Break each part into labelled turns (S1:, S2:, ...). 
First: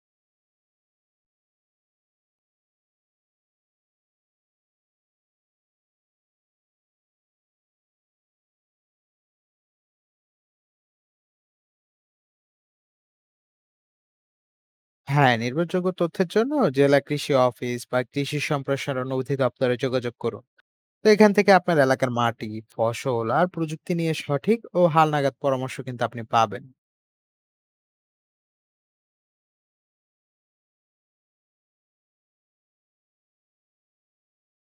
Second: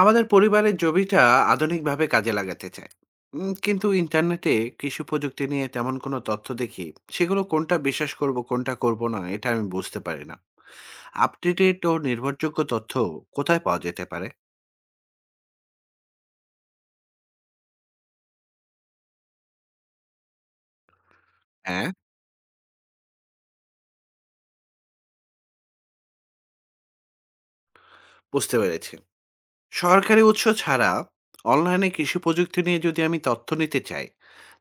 S1: আমাদের পরিবারের জমিটা আধুনিকভাবে কাজে লাগাতে চায়। কিন্তু ইন্টারনেটে কৃষি প্রযুক্তি নিয়ে তেমন কোনো তথ্য দেখি, সেগুলো কোনটা বিশ্বাস করব কোনটা করব না এটা আমি বুঝতে পারি না। আপডেটেড ও নির্ভরযোগ্য তথ্য কোথায় পাওয়া যেতে পারে?
S2: হ্যাঁ, নির্ভরযোগ্য তথ্যের জন্য জেলা কৃষি অফিস বা কৃষি সম্প্রসারণ অধিদপ্তরে যোগাযোগ করুন। তো এখান থেকে আপনার
S1: হ্যাঁ,
S2: এলাকার মাটি, ফসল আর প্রযুক্তি নিয়ে সঠিক ও হালনাগাদ পরামর্শ কিন্তু আপনি পাবেন।
S1: বুঝতে পেরেছি। সরকারি উৎস ছাড়া অনলাইনে কৃষি প্রযুক্তি নিয়ে যদি আমি তথ্য নিতে চাই,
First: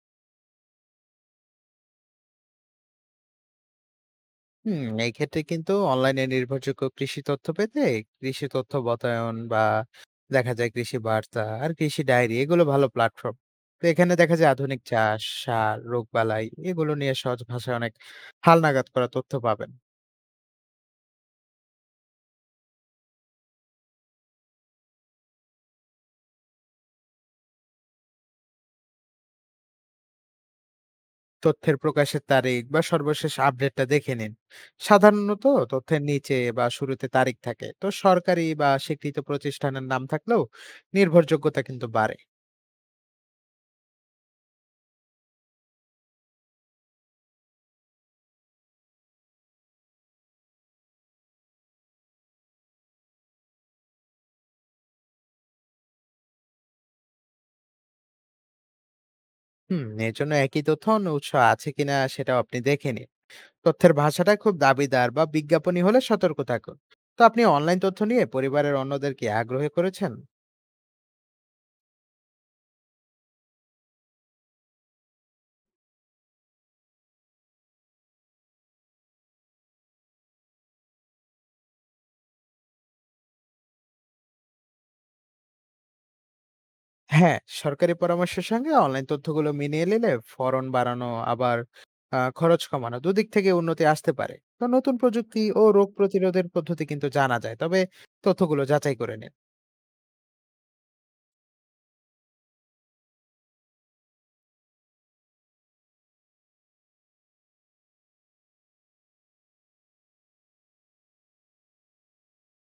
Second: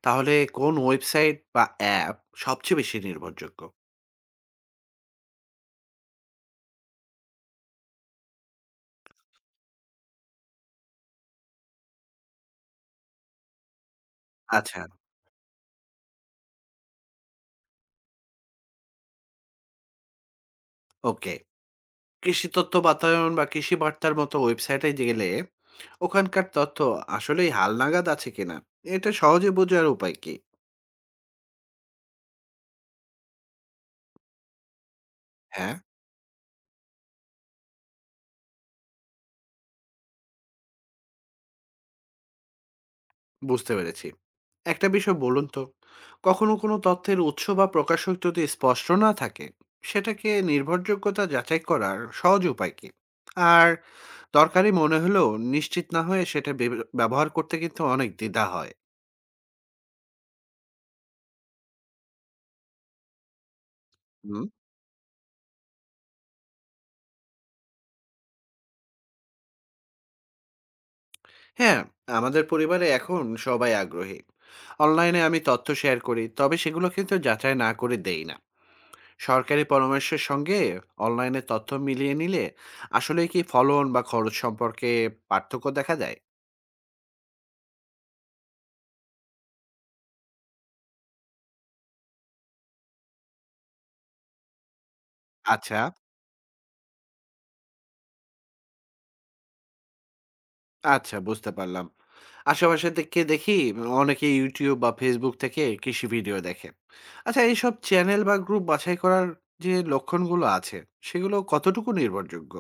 S1: তাহলে কোন ওয়েবসাইট বা অ্যাপ সবচেয়ে বেশি নির্ভরযোগ্য?
S2: হুম, এই ক্ষেত্রে কিন্তু অনলাইনে নির্ভরযোগ্য কৃষি তথ্য পেতে কৃষি তথ্য বাতায়ন বা দেখা যায় কৃষি বার্তা আর কৃষি ডায়েরি, এগুলো ভালো প্ল্যাটফর্ম। তো এখানে দেখা যায় আধুনিক
S1: আচ্ছা,
S2: চাষ, সার, রোগ বালাই এগুলো নিয়ে সহজ ভাষায় অনেক হালনাগাদ করা তথ্য পাবেন।
S1: ওকে। কৃষি তথ্য বাতায়ন বা কৃষি বার্তার মতো ওয়েবসাইটে গেলে ওখানকার তথ্য আসলেই হালনাগাদ আছে কিনা এটা সহজে বোঝার উপায় কি?
S2: তথ্যের প্রকাশের তারিখ বা সর্বশেষ আপডেটটা দেখে নিন। সাধারণত
S1: হ্যাঁ,
S2: তথ্যের নিচে বা শুরুতে তারিখ থাকে। তো সরকারি বা স্বীকৃত প্রতিষ্ঠানের নাম থাকলেও নির্ভরযোগ্যতা কিন্তু বাড়ে।
S1: বুঝতে পেরেছি। একটা বিষয় বলুন তো, কখনো কোনো তথ্যের উৎস বা প্রকাশক যদি স্পষ্ট না থাকে, সেটাকে নির্ভরযোগ্যতা যাচাই করার সহজ উপায় কি? আর দরকারি মনে হলেও নিশ্চিত না হয়ে সেটা ব্যবহার করতে কিন্তু অনেক দ্বিধা হয়।
S2: হুম, এর জন্য একই তথ্য অন্য উৎস আছে কিনা সেটাও আপনি দেখে নিন। তথ্যের ভাষাটা খুব দাবিদার বা বিজ্ঞাপনী হলে সতর্ক থাকুন। তো আপনি অনলাইন তথ্য নিয়ে পরিবারের অন্যদের কি আগ্রহী করেছেন?
S1: হ্যাঁ, আমাদের পরিবারে এখন সবাই আগ্রহী। অনলাইনে আমি তথ্য শেয়ার করি, তবে সেগুলো কিন্তু যাচাই না করে দেই না। সরকারি পরামর্শের সঙ্গে অনলাইনে তথ্য মিলিয়ে নিলে আসলে কি ফলন বা খরচ সম্পর্কে পার্থক্য দেখা যায়?
S2: হ্যাঁ, সরকারি পরামর্শের সঙ্গে অনলাইন তথ্যগুলো মিলিয়ে নিলে ফলন বাড়ানো, আবার খরচ কমানো দুদিক থেকে উন্নতি আসতে পারে। তো নতুন প্রযুক্তি ও
S1: আচ্ছা,
S2: রোগ প্রতিরোধের পদ্ধতি কিন্তু জানা যায়। তবে তথ্যগুলো যাচাই করে নিন।
S1: আচ্ছা, বুঝতে পারলাম। আশেপাশে থেকে দেখি অনেকে YouTube বা Facebook থেকে কৃষি ভিডিও দেখে। আচ্ছা, এইসব চ্যানেল বা গ্রুপ বাছাই করার যে লক্ষণগুলো আছে, সেগুলো কতটুকু নির্ভরযোগ্য?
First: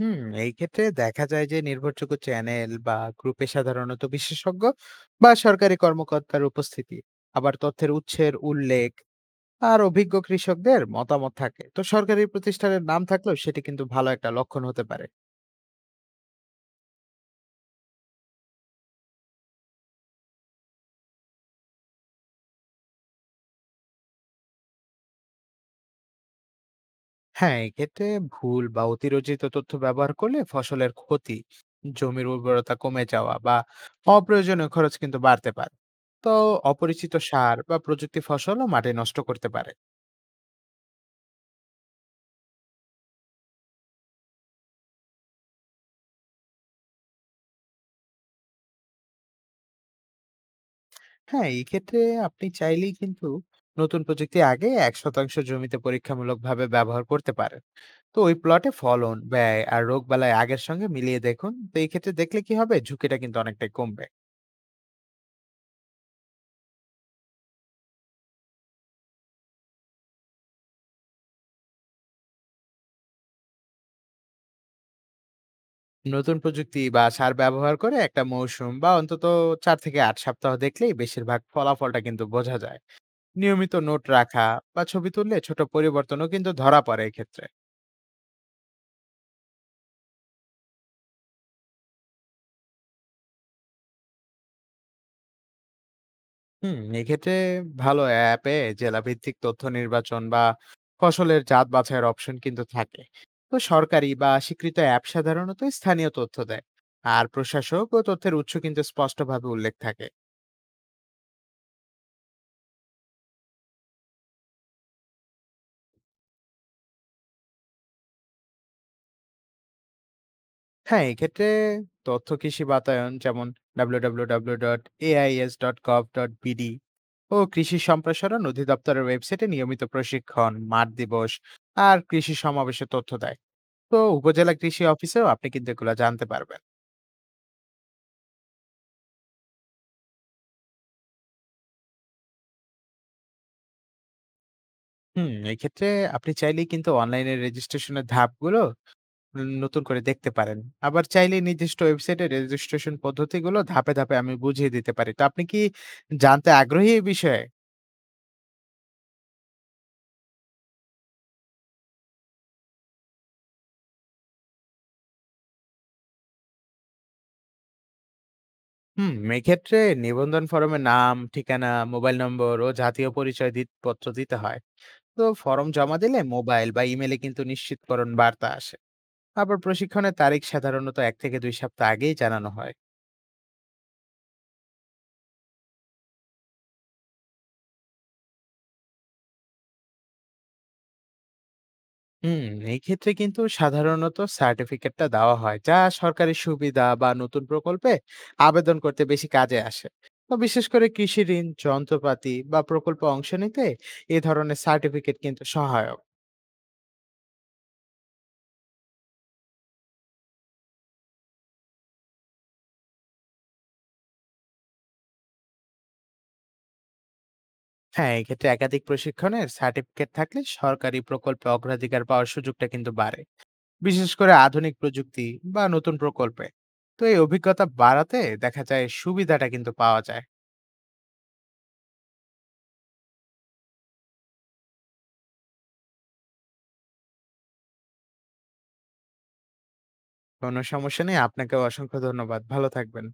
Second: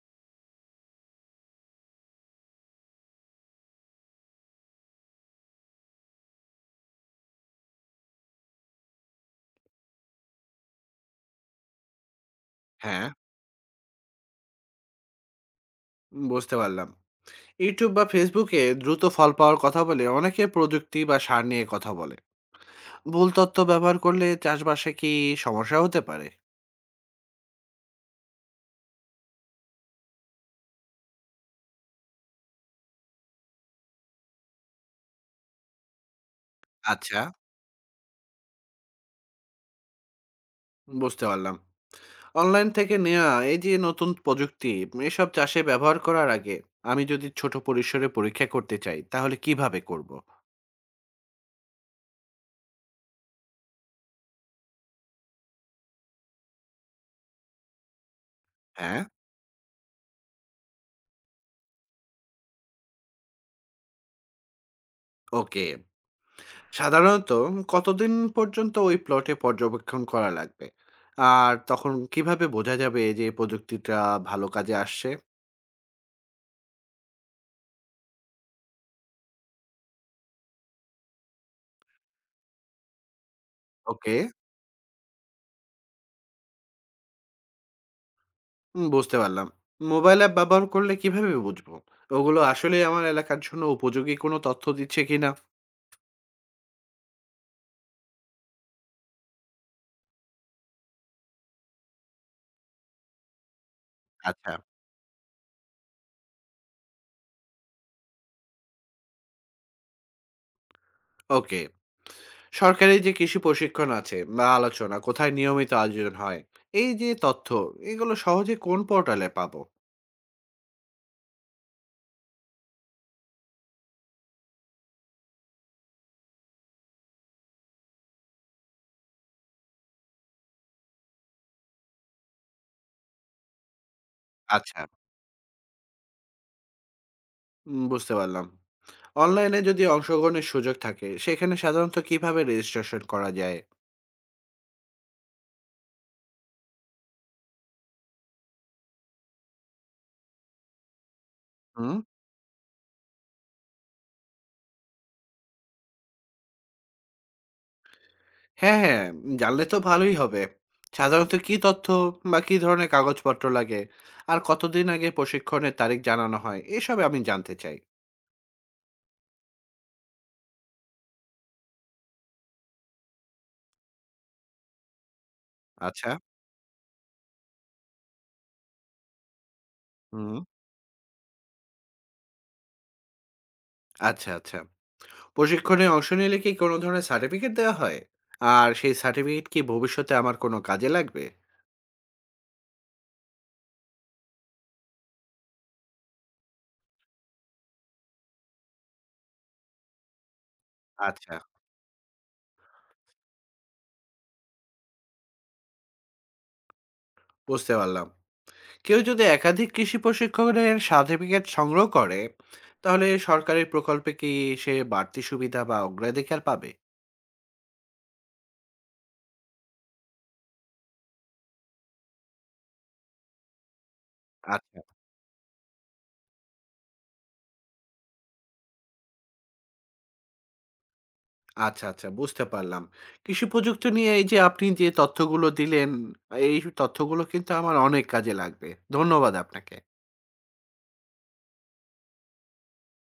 S2: হুম, এই ক্ষেত্রে দেখা যায় যে নির্ভরযোগ্য চ্যানেল বা গ্রুপে সাধারণত বিশেষজ্ঞ বা সরকারি কর্মকর্তার উপস্থিতি, আবার তথ্যের উৎসের উল্লেখ, আর অভিজ্ঞ কৃষকদের মতামত থাকে। তো সরকারি প্রতিষ্ঠানের নাম
S1: হ্যাঁ,
S2: থাকলেও সেটি কিন্তু ভালো একটা লক্ষণ হতে পারে।
S1: বুঝতে পারলাম। ইউটিউব বা ফেসবুকে দ্রুত ফল পাওয়ার কথা বলে অনেকে প্রযুক্তি বা সার নিয়ে কথা বলে। ভুল তথ্য ব্যবহার করলে চাষবাসে কি সমস্যা হতে পারে?
S2: হ্যাঁ, এক্ষেত্রে ভুল বা অতিরঞ্জিত তথ্য ব্যবহার করলে ফসলের ক্ষতি, জমির উর্বরতা কমে যাওয়া বা অপ্রয়োজনীয় খরচ কিন্তু বাড়তে পারে। তো অপরিচিত
S1: আচ্ছা,
S2: সার বা প্রযুক্তি ফসলও মাটি নষ্ট করতে পারে।
S1: বুঝতে পারলাম। অনলাইন থেকে নেওয়া এই যে নতুন প্রযুক্তি এসব চাষে ব্যবহার করার আগে আমি যদি ছোট পরিসরে পরীক্ষা করতে চাই তাহলে কিভাবে করব?
S2: হ্যাঁ, এই ক্ষেত্রে আপনি চাইলেই কিন্তু নতুন প্রযুক্তি আগে ১% জমিতে পরীক্ষামূলকভাবে ব্যবহার করতে পারেন। তো ওই প্লটে
S1: হ্যাঁ,
S2: ফলন, ব্যয় আর রোগবালাই আগের সঙ্গে মিলিয়ে দেখুন। তো এই ক্ষেত্রে দেখলে কি হবে? ঝুঁকিটা কিন্তু অনেকটাই কমবে।
S1: ওকে। সাধারণত কতদিন পর্যন্ত ওই প্লটে পর্যবেক্ষণ করা লাগবে? আর তখন কিভাবে বোঝা যাবে যে এই প্রযুক্তিটা ভালো কাজে আসছে?
S2: নতুন প্রযুক্তি বা সার ব্যবহার করে একটা মৌসুম বা অন্তত ৪ থেকে ৮ সপ্তাহ দেখলেই বেশিরভাগ ফলাফলটা কিন্তু বোঝা যায়। নিয়মিত নোট
S1: ওকে।
S2: রাখা বা ছবি তুললে ছোট পরিবর্তনও কিন্তু ধরা পড়ে এক্ষেত্রে।
S1: হুম, বুঝতে পারলাম। মোবাইল অ্যাপ ব্যবহার করলে কিভাবে বুঝবো ওগুলো আসলেই আমার এলাকার জন্য উপযোগী কোনো তথ্য দিচ্ছে কিনা?
S2: হুম, এক্ষেত্রে ভালো অ্যাপে জেলাভিত্তিক তথ্য নির্বাচন বা ফসলের জাত বাছাইয়ের অপশন কিন্তু থাকে। তো সরকারি বা
S1: আচ্ছা।
S2: স্বীকৃত অ্যাপ সাধারণত স্থানীয় তথ্য দেয়, আর প্রশাসক ও তথ্যের উৎস কিন্তু স্পষ্টভাবে উল্লেখ থাকে।
S1: ওকে। সরকারি যে কৃষি প্রশিক্ষণ আছে বা আলোচনা কোথায় নিয়মিত আয়োজন হয়, এই যে তথ্য এগুলো সহজে কোন পোর্টালে পাবো?
S2: হ্যাঁ, এক্ষেত্রে তথ্য কৃষি বাতায়ন যেমন www.ais.gov.bd ও কৃষি সম্প্রসারণ অধিদপ্তরের ওয়েবসাইটে নিয়মিত প্রশিক্ষণ, মাঠ দিবস আর কৃষি সমাবেশের তথ্য দেয়। তো উপজেলা
S1: আচ্ছা।
S2: কৃষি অফিসেও আপনি কিন্তু এগুলো জানতে পারবেন।
S1: বুঝতে পারলাম। অনলাইনে যদি অংশগ্রহণের সুযোগ থাকে, সেখানে সাধারণত কিভাবে রেজিস্ট্রেশন করা যায়?
S2: হুম, এক্ষেত্রে আপনি চাইলেই কিন্তু অনলাইনে রেজিস্ট্রেশনের ধাপগুলো নতুন করে দেখতে পারেন। আবার চাইলে নির্দিষ্ট
S1: হুম?
S2: ওয়েবসাইটে রেজিস্ট্রেশন পদ্ধতিগুলো ধাপে ধাপে আমি বুঝিয়ে দিতে পারি। তো আপনি কি জানতে আগ্রহী এই বিষয়ে?
S1: হ্যাঁ, হ্যাঁ, জানলে তো ভালোই হবে। সাধারণত কি তথ্য বা কি ধরনের কাগজপত্র লাগে? আর কতদিন আগে প্রশিক্ষণের তারিখ জানানো হয়? এসব আমি জানতে চাই।
S2: হুম, এক্ষেত্রে নিবন্ধন ফর্মে নাম, ঠিকানা, মোবাইল নম্বর ও জাতীয় পরিচয় পত্র দিতে হয়। তো ফর্ম জমা
S1: আচ্ছা,
S2: দিলে মোবাইল বা ইমেলে কিন্তু নিশ্চিতকরণ বার্তা আসে। আবার প্রশিক্ষণের
S1: হুম,
S2: তারিখ সাধারণত ১ থেকে ২ সপ্তাহ আগেই জানানো হয়।
S1: আচ্ছা, আচ্ছা। প্রশিক্ষণে অংশ নিলে কি কোনো ধরনের সার্টিফিকেট দেওয়া হয়? আর সেই সার্টিফিকেট কি ভবিষ্যতে আমার কোনো কাজে লাগবে?
S2: হুম, এই ক্ষেত্রে কিন্তু সাধারণত সার্টিফিকেটটা দেওয়া হয়, যা সরকারি সুবিধা বা নতুন প্রকল্পে আবেদন করতে বেশি কাজে আসে। তো বিশেষ করে কৃষি
S1: আচ্ছা,
S2: ঋণ, যন্ত্রপাতি বা প্রকল্পে অংশ নিতে এ ধরনের সার্টিফিকেট কিন্তু সহায়ক।
S1: বুঝতে পারলাম। কেউ যদি একাধিক কৃষি প্রশিক্ষণের সার্টিফিকেট সংগ্রহ করে, তাহলে সরকারি প্রকল্পে কি সে বাড়তি সুবিধা বা অগ্রাধিকার পাবে?
S2: হ্যাঁ, এক্ষেত্রে একাধিক প্রশিক্ষণের সার্টিফিকেট থাকলে সরকারি প্রকল্পে অগ্রাধিকার পাওয়ার সুযোগটা কিন্তু বাড়ে, বিশেষ করে আধুনিক
S1: আচ্ছা।
S2: প্রযুক্তি বা নতুন প্রকল্পে। তো এই অভিজ্ঞতা বাড়াতে দেখা যায় সুবিধাটা কিন্তু পাওয়া যায়।
S1: আচ্ছা, আচ্ছা, বুঝতে পারলাম। কৃষি প্রযুক্তি নিয়ে এই যে আপনি যে তথ্যগুলো দিলেন, এই তথ্যগুলো কিন্তু আমার অনেক কাজে লাগবে। ধন্যবাদ আপনাকে।
S2: কোনো সমস্যা নেই, আপনাকেও অসংখ্য ধন্যবাদ। ভালো থাকবেন।